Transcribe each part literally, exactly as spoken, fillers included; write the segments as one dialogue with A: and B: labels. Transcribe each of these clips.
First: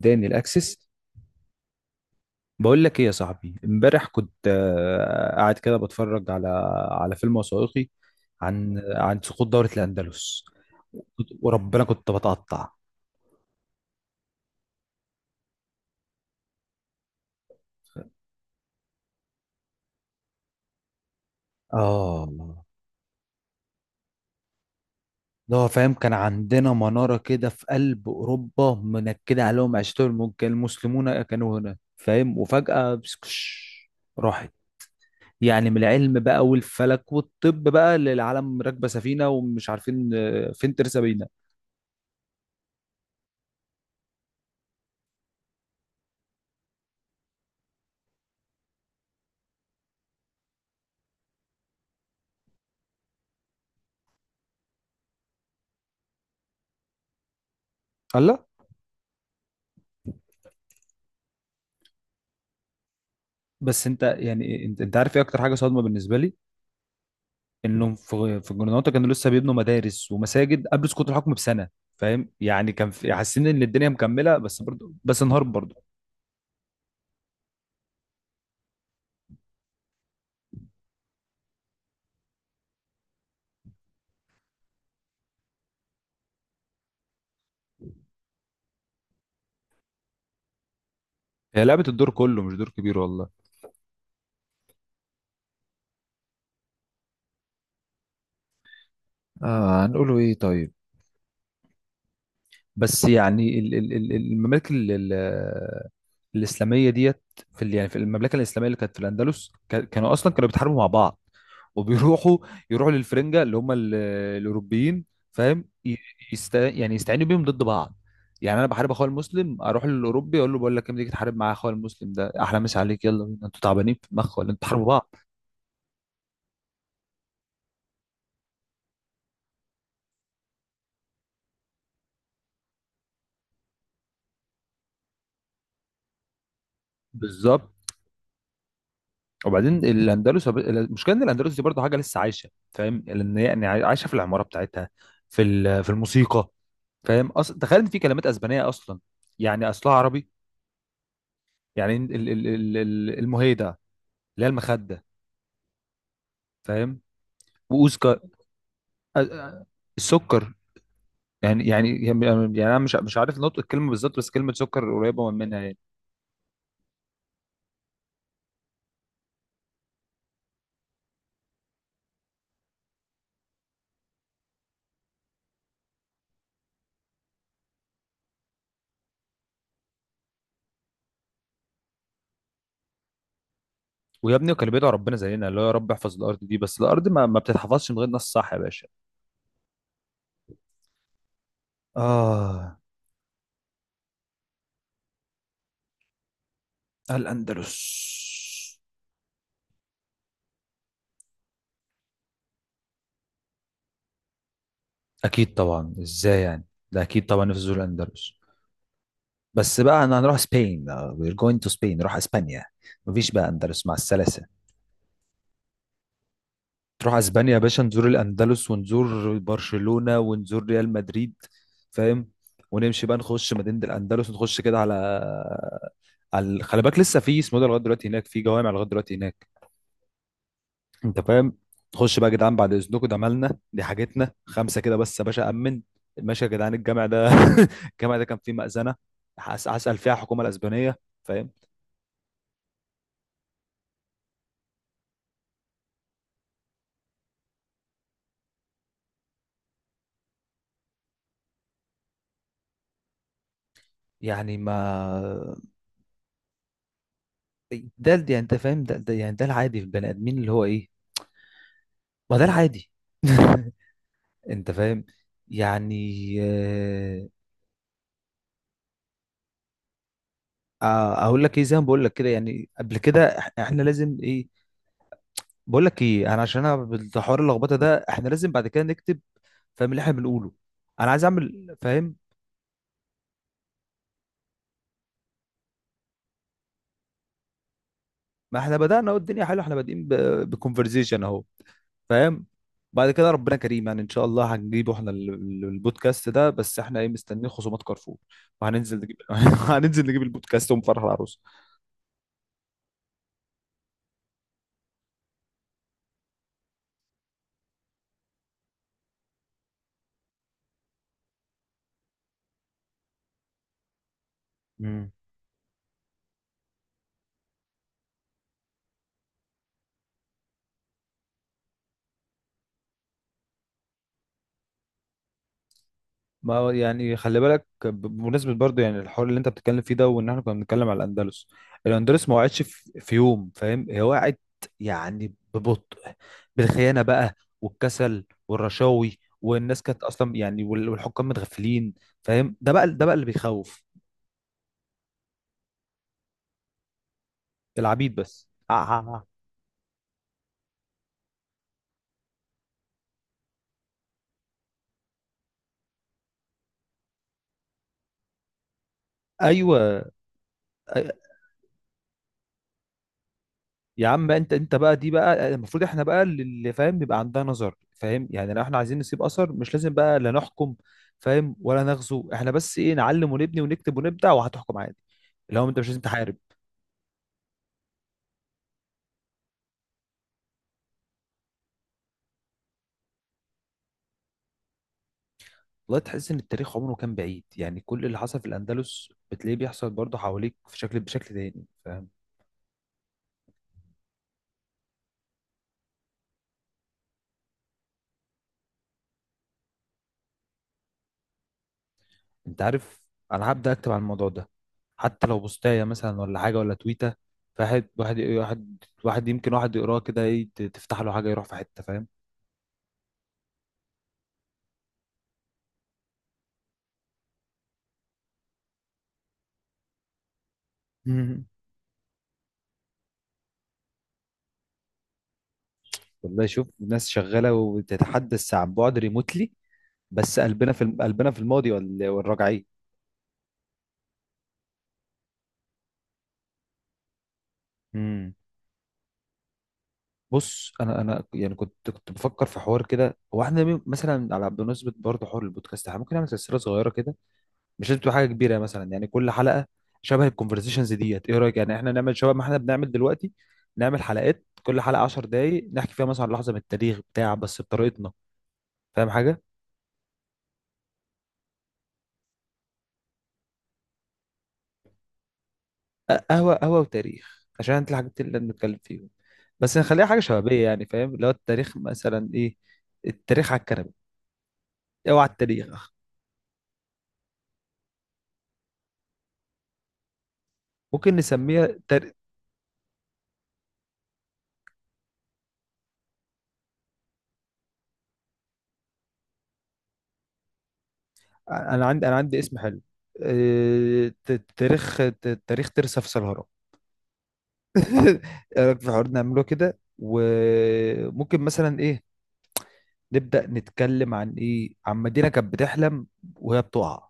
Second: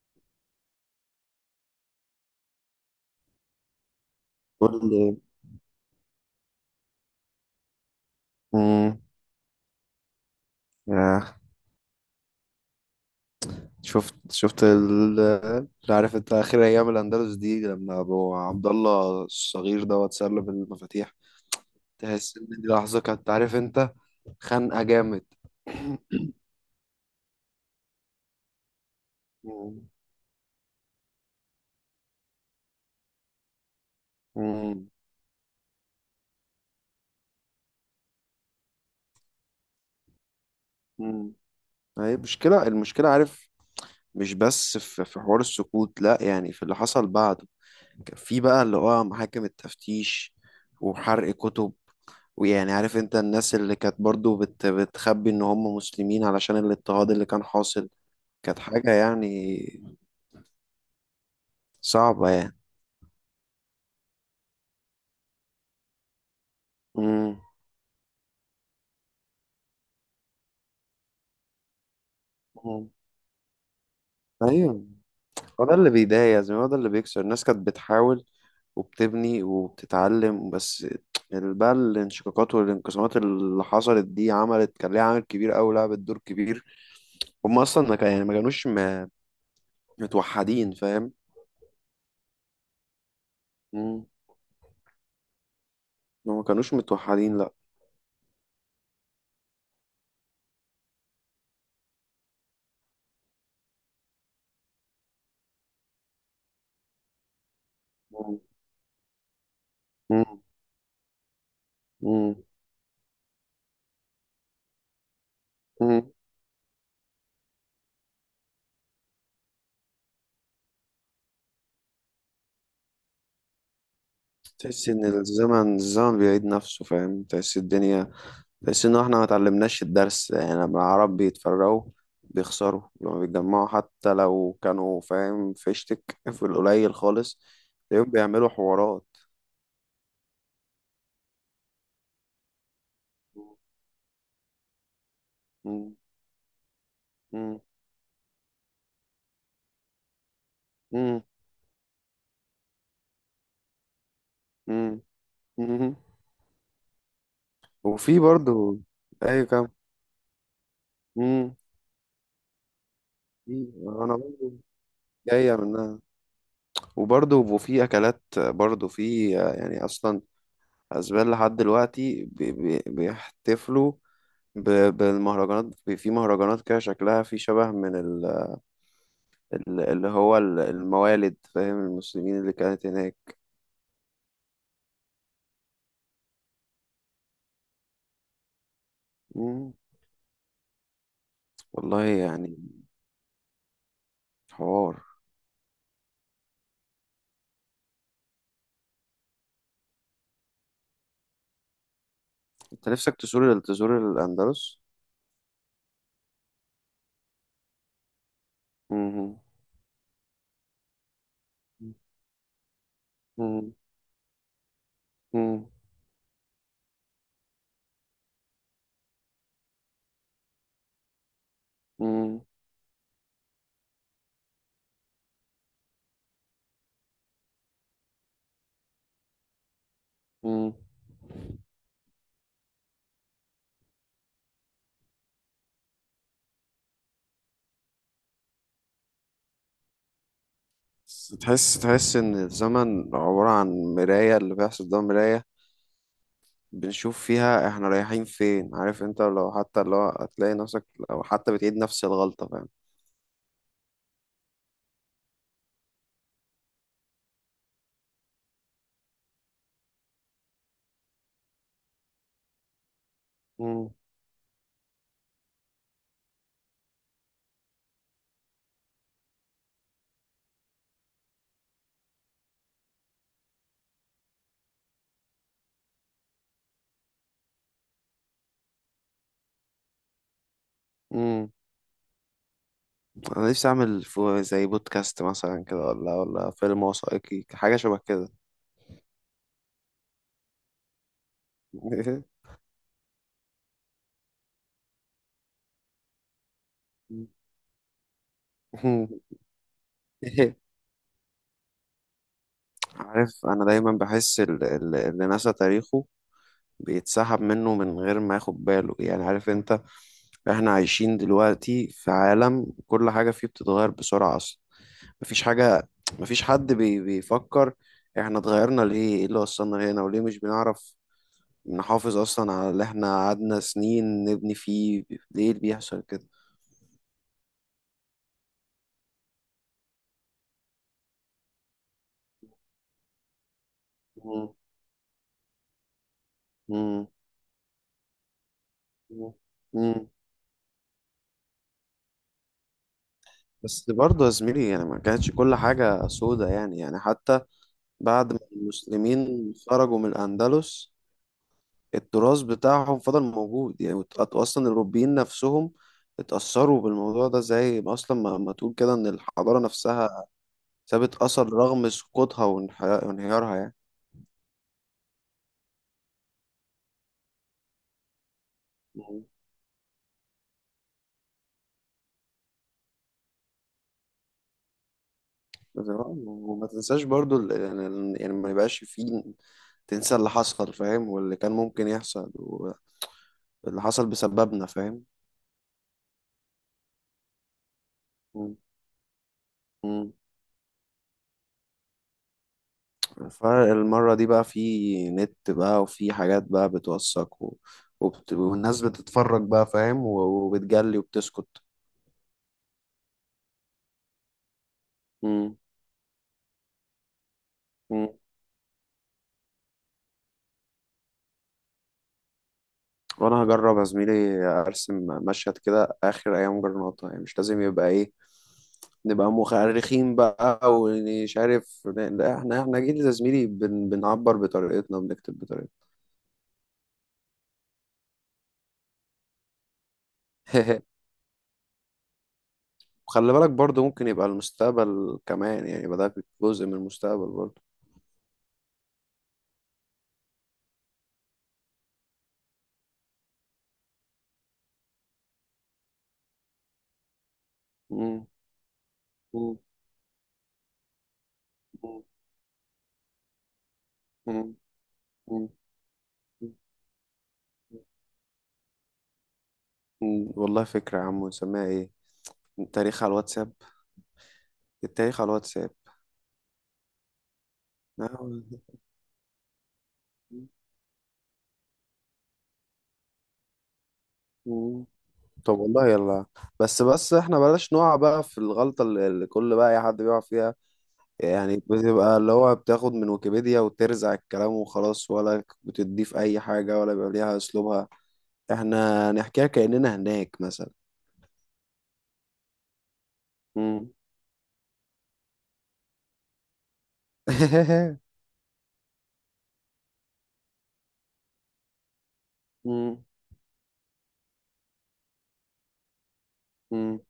A: اداني الاكسس. بقول لك ايه يا صاحبي، امبارح كنت
B: قول لي.
A: آه، قاعد كده بتفرج على على فيلم وثائقي عن
B: مم.
A: عن سقوط دولة الاندلس.
B: يا
A: كنت-
B: أخي،
A: وربنا كنت بتقطع.
B: شفت شفت ال- اللي عارف انت اخر ايام الاندلس دي لما ابو عبد الله الصغير ده اتسلب المفاتيح.
A: اه،
B: تحس ان دي لحظه كانت عارف انت خانقه جامد.
A: ده هو فاهم، كان عندنا منارة كده في قلب اوروبا منكدة عليهم
B: مم.
A: عيشتهم، الم- كان المسلمون كانوا هنا فاهم، وفجأة بسكش راحت.
B: مم.
A: يعني من العلم بقى والفلك والطب بقى للعالم راكبة سفينة ومش عارفين آه، فين ترسى بينا.
B: مم. هي المشكله المشكله عارف، مش بس في في حوار السكوت لا، يعني في اللي حصل بعده. كان في بقى اللي هو محاكم التفتيش وحرق كتب، ويعني عارف انت الناس اللي كانت برضو بت بتخبي ان هم مسلمين علشان الاضطهاد اللي كان حاصل.
A: الله.
B: كانت حاجة يعني صعبة يعني.
A: بس انت يعني انت, انت عارف ايه اكتر حاجه صادمه بالنسبه لي؟
B: امم.
A: انهم في في الجرناطه كانوا لسه بيبنوا مدارس ومساجد قبل سقوط الحكم بسنه، فاهم؟ يعني كان
B: امم.
A: في حاسين ان الدنيا مكمله، بس
B: ايوه،
A: برضه، بس انهارت
B: هو ده
A: برضه.
B: اللي بيضايق يا زلمة، هو ده اللي بيكسر الناس. كانت بتحاول وبتبني وبتتعلم، بس ال- بقى الانشقاقات والانقسامات اللي حصلت دي عملت، كان ليها عامل كبير أوي، لعبت دور كبير. هم اصلا ما كان يعني ما كانوش م- متوحدين فاهم.
A: هي لعبه الدور كله، مش دور كبير، والله.
B: امم. هم ما كانوش متوحدين لا.
A: آه، هنقوله ايه؟ طيب. بس يعني ال- ال- ال- الممالك ال- ال- الاسلاميه ديت. في ال- يعني في المملكه
B: امم.
A: الاسلاميه اللي كانت في الاندلس، كا- كانوا اصلا كانوا بيتحاربوا مع بعض،
B: امم.
A: وبيروحوا يروحوا للفرنجه، اللي هم ال- الاوروبيين، فاهم؟ ي-
B: امم.
A: يست... يعني يستعينوا بيهم ضد بعض. يعني انا بحارب اخويا المسلم، اروح للاوروبي اقول له بقول لك إيه، ما تيجي تحارب مع اخويا المسلم، ده احلى. مسا عليك، يلا بينا، انتوا تعبانين في المخ ولا انتوا بتحاربوا
B: تحس ان
A: بعض؟
B: الزمن الزمن بيعيد نفسه فاهم، تحس الدنيا، تحس ان احنا ما اتعلمناش الدرس. يعني لما العرب بيتفرقوا بيخسروا، لما بيتجمعوا حتى لو كانوا فاهم فيشتك في القليل خالص
A: بالظبط.
B: تلاقيهم بيعملوا حوارات.
A: وبعدين الاندلس، المشكله ان الاندلس دي برضه حاجه لسه عايشه، فاهم؟ لان هي يعني عايشه في العماره بتاعتها، في ال- في
B: مم.
A: الموسيقى، فاهم؟ أص...
B: مم.
A: تخيل ان في كلمات اسبانيه اصلا يعني اصلها عربي.
B: مم.
A: يعني ال... ال... ال... ال- المهيده، اللي هي
B: مم.
A: المخده،
B: مم.
A: فاهم؟ واوزكا.
B: وفي
A: أ-
B: برضو اي
A: أ-
B: كم.
A: السكر.
B: مم.
A: يعني يعني يعني يعني انا مش مش عارف نطق
B: في-
A: الكلمه
B: انا
A: بالظبط، بس
B: برضو
A: كلمه سكر قريبه من
B: جاية
A: منها، يعني.
B: منها. وبرضو وفي اكلات برضو، في يعني اصلا اسبان لحد دلوقتي بي بي بيحتفلوا ب- بالمهرجانات، بي- في مهرجانات كده شكلها في شبه من ال- ال- اللي هو ال- الموالد فاهم، المسلمين اللي كانت هناك.
A: ويا ابني، وكان بيدعو ربنا زينا، اللي هو يا رب احفظ الارض دي، بس الارض ما, ما بتتحفظش من غير ناس، صح يا باشا؟
B: مم. والله يعني
A: اه،
B: حوار.
A: الاندلس.
B: انت نفسك تزور تزور الاندلس.
A: اكيد طبعا، ازاي يعني؟ ده اكيد طبعا نفس زول اندلس.
B: مم.
A: بس بقى، انا هنروح سبين. وير جوينج تو سبين. نروح اسبانيا. مفيش بقى
B: مم.
A: اندلس، مع السلاسه.
B: مم.
A: تروح اسبانيا يا باشا، نزور الاندلس ونزور برشلونه ونزور ريال مدريد، فاهم؟
B: مم.
A: ونمشي بقى نخش مدينه الاندلس، ونخش كده على على خلي بالك لسه في اسمه ده لغايه دلوقتي هناك، في جوامع لغايه دلوقتي هناك،
B: مم.
A: انت فاهم؟ خش بقى يا جدعان، بعد اذنكم، ده مالنا، دي حاجتنا، خمسه كده بس يا باشا، امن. ماشي يا جدعان، الجامع ده، الجامع ده كان فيه مأذنه. هس- هسأل فيها الحكومه الاسبانيه،
B: بس
A: فاهم؟
B: تحس تحس ان الزمن عبارة عن مراية، اللي بيحصل ده مراية بنشوف فيها احنا رايحين فين عارف انت، لو حتى لو هتلاقي نفسك لو حتى بتعيد نفس الغلطة فاهم.
A: يعني ما ده ده يعني انت فاهم، ده, ده يعني ده العادي في البني ادمين، اللي هو ايه؟ ما ده العادي.
B: امم.
A: انت فاهم؟ يعني آه، آه، اقول لك ايه، زي ما بقول لك كده يعني قبل كده، إح- احنا لازم ايه؟ بقول لك ايه، انا عشان انا بالحوار اللخبطه ده، احنا لازم بعد كده نكتب، فاهم اللي احنا بنقوله؟ انا عايز
B: امم.
A: اعمل فاهم.
B: انا نفسي اعمل فو- زي بودكاست مثلا كده، ولا ولا فيلم وثائقي حاجة شبه كده.
A: ما احنا بدأنا اهو، الدنيا حلوه، احنا بادئين بكونفرزيشن اهو، فاهم؟ بعد كده ربنا كريم، يعني ان شاء الله هنجيبه احنا ال- ال- البودكاست ده. بس احنا ايه؟ مستنيين خصومات كارفور وهننزل نجيب. هننزل نجيب البودكاست ونفرح العروس.
B: عارف، انا دايما بحس ال- ال- اللي نسى تاريخه بيتسحب منه من غير ما ياخد باله يعني عارف انت. احنا عايشين دلوقتي في عالم كل حاجة فيه بتتغير بسرعة. مفيش حاجة، مفيش حد بي بيفكر احنا اتغيرنا ليه، ايه اللي وصلنا هنا، وليه مش بنعرف نحافظ اصلا على اللي احنا قعدنا سنين نبني فيه، ليه اللي بيحصل كده؟
A: ما هو يعني خلي بالك ب- بمناسبة برضه يعني الحوار اللي انت بتتكلم فيه ده، وان احنا كنا بنتكلم على الاندلس. الاندلس ما وقعتش في في يوم، فاهم؟ هي وقعت
B: مم.
A: يعني ببطء، بالخيانة
B: مم.
A: بقى، والكسل والرشاوي،
B: مم.
A: والناس كانت
B: مم.
A: اصلا يعني، وال- والحكام متغفلين، فاهم؟ ده بقى ده بقى اللي بيخوف.
B: بس برضه يا زميلي يعني ما كانتش كل حاجة سودة، يعني يعني حتى
A: العبيد
B: بعد ما
A: بس، آه.
B: المسلمين خرجوا من الأندلس التراث بتاعهم فضل موجود يعني، وت- أصلا الأوروبيين نفسهم اتأثروا بالموضوع ده، زي ما أصلا ما ما تقول كده إن الحضارة
A: ايوه
B: نفسها سابت أثر رغم سقوطها وانحيا- وانهيارها يعني.
A: يا عم بقى. انت انت بقى دي بقى المفروض احنا بقى اللي فاهم يبقى عندها نظر، فاهم يعني؟ لو احنا عايزين نسيب
B: مم.
A: اثر، مش لازم بقى لا نحكم، فاهم، ولا نغزو احنا، بس ايه؟ نعلم ونبني ونكتب ونبدع وهتحكم عادي. اللي هو انت مش لازم تحارب.
B: وما تنساش برضو ال- يعني ال- يعني ما يبقاش فيه تنسى اللي حصل فاهم واللي كان ممكن يحصل واللي حصل بسببنا فاهم.
A: والله تحس ان التاريخ عمره كان بعيد، يعني كل اللي حصل في
B: مم.
A: الاندلس بتلاقيه بيحصل
B: مم.
A: برضه حواليك في شكل، بشكل تاني، فاهم؟
B: فالمرة دي بقى في نت بقى وفي حاجات بقى بتوثق و... وبت... والناس بتتفرج بقى فاهم و- وبتجلي وبتسكت.
A: انت عارف، انا هبدا اكتب عن الموضوع ده، حتى لو بوستايه مثلا ولا حاجه ولا تويته، فواحد
B: مم.
A: واحد واحد واحد يمكن واحد يقراه كده ايه، تفتح له حاجه يروح في حته،
B: وانا هجرب يا زميلي ارسم مشهد كده اخر ايام جرناطة، يعني مش لازم يبقى ايه نبقى مؤرخين بقى ومش
A: فاهم؟
B: عارف لا، احنا احنا جيل يا زميلي بن بنعبر بطريقتنا وبنكتب بطريقتنا.
A: والله شوف، ناس شغالة وتتحدث عن بعد، ريموتلي، بس قلبنا، في قلبنا في الماضي وال- والراجعين.
B: وخلي بالك برضه ممكن يبقى المستقبل كمان، يعني يبقى ده جزء من المستقبل برضه.
A: امم. بص، انا انا يعني كنت كنت بفكر في حوار كده، هو احنا مي- مثلا على بمناسبه برضه حوار البودكاست، احنا ممكن نعمل سلسله صغيره كده، مش لازم تبقى حاجه
B: مم.
A: كبيره يعني، مثلا يعني كل
B: مم.
A: حلقه شبه الكونفرسيشنز ديت، ايه رايك يعني؟ احنا
B: مم.
A: نعمل شبه ما احنا بنعمل دلوقتي، نعمل حلقات، كل حلقه 10
B: مم.
A: دقائق، نحكي فيها مثلا عن لحظه
B: مم.
A: من التاريخ بتاع بس بطريقتنا، فاهم؟ حاجه.
B: مم. والله فكرة يا عم، نسميها ايه؟ التاريخ على الواتساب. التاريخ على الواتساب.
A: قهوة قهوة وتاريخ، عشان انت الحاجات اللي بنتكلم فيهم، بس نخليها حاجة شبابية يعني، فاهم؟ اللي هو التاريخ مثلا ايه؟ التاريخ على الكنبة.
B: آه.
A: اوعى
B: طب والله
A: التاريخ.
B: يلا. بس بس احنا بلاش نقع بقى في الغلطة اللي اللي كل بقى اي حد بيقع فيها،
A: ممكن
B: يعني
A: نسميها تار...
B: بتبقى اللي هو بتاخد من ويكيبيديا وترزع الكلام وخلاص ولا بتضيف اي حاجة ولا بيبقى ليها اسلوبها. احنا نحكيها كأننا هناك مثلا.
A: انا عندي انا عندي اسم حلو،
B: مم.
A: آه، ت- تاريخ ت- تاريخ ترسة في سلهرة. ايه رأيك في الحوار، نعمله كده؟ وممكن مثلا ايه؟
B: مم.
A: نبدأ نتكلم عن ايه؟ عن مدينة كانت بتحلم وهي
B: مم.
A: بتقع،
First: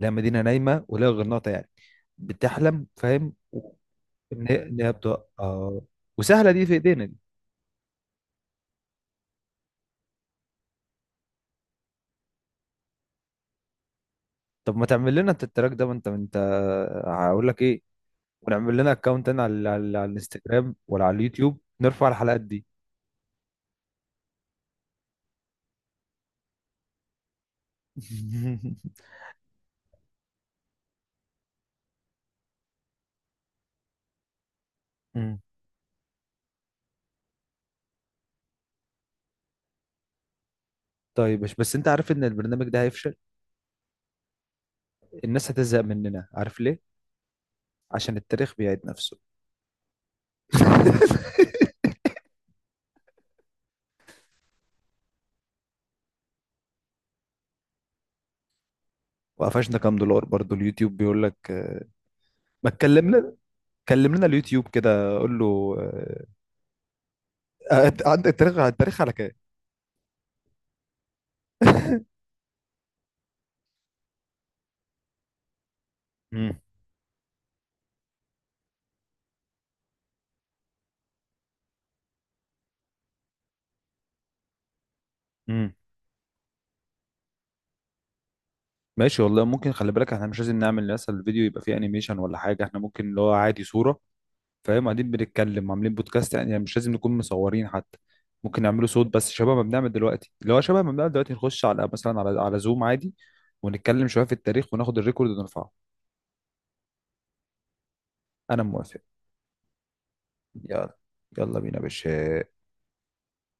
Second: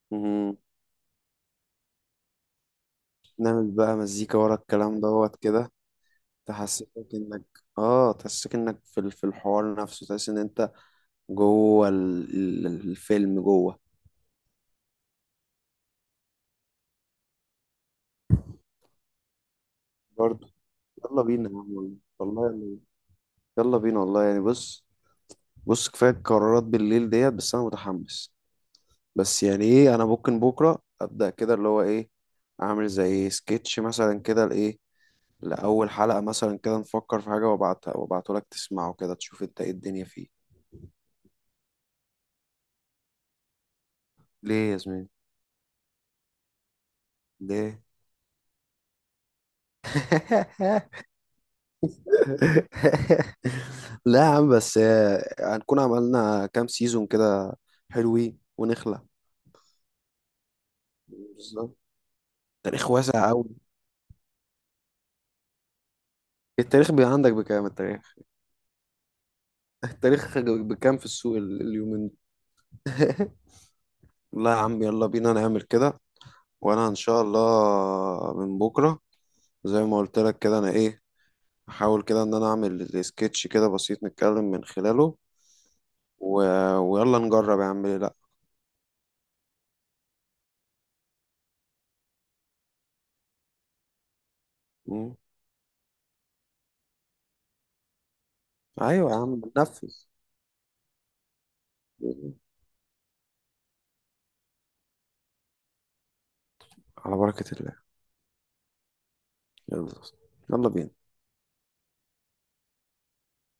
A: لا مدينة
B: مم.
A: نايمة ولا غرناطة يعني، بتحلم، فاهم؟
B: نعمل بقى مزيكا
A: ان
B: ورا
A: هي إن هي
B: الكلام
A: بتوقع،
B: دوت كده،
A: اه. وسهله دي في
B: تحسسك
A: ايدينا دي.
B: انك اه تحسسك انك في ال- في الحوار نفسه، تحس ان انت جوه ال- ال- الفيلم جوه.
A: طب ما تعمل لنا انت التراك ده، ما انت ما انت هقول لك ايه، ونعمل لنا اكونت انا على على, على
B: برضه
A: الانستجرام ولا على
B: يلا بينا يا
A: اليوتيوب،
B: عم، والله
A: نرفع الحلقات
B: والله
A: دي.
B: يعني، يلا بينا والله يعني. بص بص كفاية قرارات بالليل ديت، بس أنا متحمس. بس يعني إيه، أنا ممكن بكرة أبدأ كده اللي هو إيه، أعمل زي سكتش مثلا كده لإيه،
A: مم.
B: لأول حلقة مثلا كده، نفكر في حاجة وأبعتها وأبعته لك تسمعه كده تشوف أنت إيه الدنيا فيه.
A: طيب، مش بس انت عارف ان البرنامج ده هيفشل؟
B: ليه يا زميلي؟
A: الناس هتزهق مننا، عارف ليه؟
B: ليه؟
A: عشان التاريخ بيعيد نفسه.
B: لا يا عم، بس آه، هنكون عملنا كام سيزون كده حلوين ونخلع.
A: وقفشنا كام دولار برضو اليوتيوب بيقول لك،
B: بالظبط،
A: آه، ما
B: تاريخ
A: تكلم
B: واسع
A: لنا،
B: أوي.
A: كلم لنا اليوتيوب كده، قول له آه،
B: التاريخ بي عندك بكام؟
A: آه،
B: التاريخ
A: عندك التاريخ؟ التاريخ على كام؟
B: التاريخ بكام في السوق ال- اليومين دول؟ لا يا عم يلا بينا نعمل كده،
A: مم.
B: وانا ان شاء الله من بكره زي ما قلت لك كده انا ايه احاول كده ان انا اعمل سكتش كده بسيط نتكلم من خلاله
A: مم.
B: و... ويلا نجرب يا عم ليه لا.
A: ماشي والله، ممكن خلي بالك احنا مش لازم نعمل مثلا الفيديو يبقى فيه انيميشن ولا حاجه، احنا ممكن اللي هو عادي صوره، فاهم؟ قاعدين
B: مم.
A: بنتكلم عاملين بودكاست يعني، مش لازم نكون مصورين حتى. ممكن نعمله صوت
B: ايوه يا
A: بس
B: عم
A: شبه ما بنعمل
B: بننفذ.
A: دلوقتي، اللي هو شبه ما بنعمل دلوقتي، نخش على مثلا على على زوم عادي، ونتكلم شويه في التاريخ وناخد الريكورد ونرفعه.
B: على بركه الله.
A: انا موافق.
B: يلا. يلا بينا.
A: يلا، يلا بينا يا باشا.